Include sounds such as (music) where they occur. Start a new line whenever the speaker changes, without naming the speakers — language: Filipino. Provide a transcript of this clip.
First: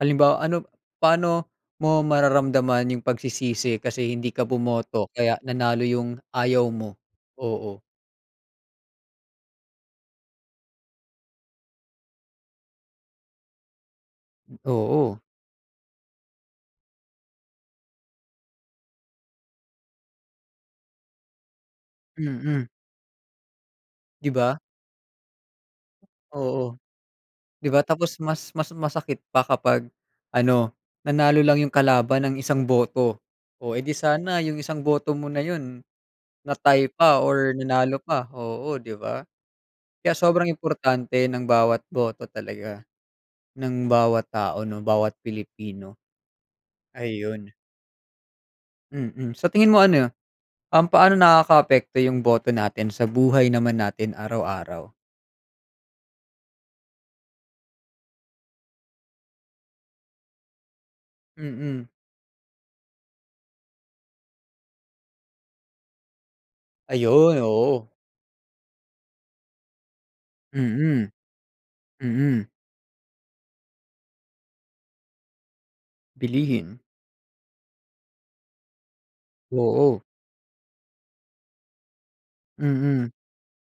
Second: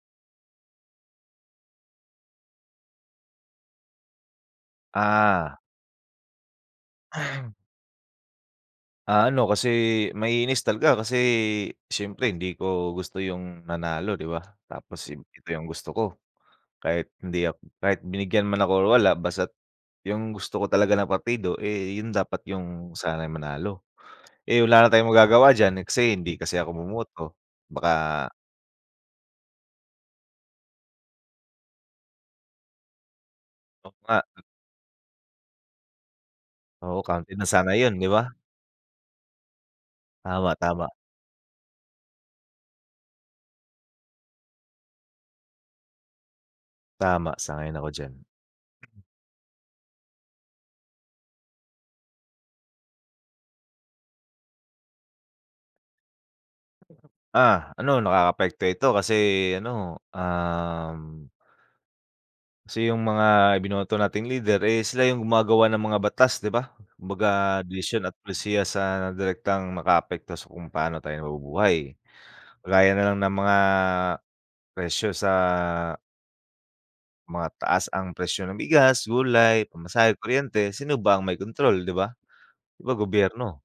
Halimbawa, ano paano mo mararamdaman 'yung pagsisisi kasi hindi ka bumoto kaya
Ah.
nanalo 'yung ayaw mo,
(clears throat)
oo?
Ah, ano, kasi maiinis talaga kasi siyempre hindi ko gusto 'yung nanalo 'di ba, tapos
Oo.
it ito 'yung gusto ko. Kahit hindi ak kahit binigyan man ako o wala basta't 'yung gusto ko talaga na partido, eh, 'yun dapat
Mm.
'yung sana'y manalo.
'Di ba?
Eh, wala na tayong magagawa diyan, let's say hindi kasi ako
Oo.
bumoto,
'Di ba,
baka
tapos mas mas masakit pa kapag ano, nanalo lang 'yung kalaban ng isang boto. Oh, eh,
O
di
nga.
sana 'yung isang boto mo na 'yun na-tie
Oo,
pa
counted na
or
sana 'yun,
nanalo
'di
pa,
ba?
oo, 'di ba? Kaya sobrang
Tama, tama.
importante ng bawat boto talaga, ng bawat tao, 'no, bawat Pilipino.
Tama,
Ayun.
sang-ayon ako diyan.
Mm, sa tingin mo ano, um, paano nakaka-apekto 'yung boto natin sa buhay naman natin araw-araw?
Ah, ano nakaka-apekto ito, kasi ano, um
Mm.
Kasi 'yung mga ibinoto nating leader, eh, sila 'yung gumagawa ng mga batas 'di ba.
Ayun,
Kumbaga
oo.
desisyon at pulisiya sa direktang maka-apekto sa kung paano
Mm.
tayo nabubuhay.
Mm.
Gaya nalang ng mga, presyo sa
Bilihin.
mataas ang presyo ng bigas, gulay,
Oo.
pamasahe, kuryente, sino ba ang may kontrol 'di ba, 'di ba,
Mm.
gobyerno?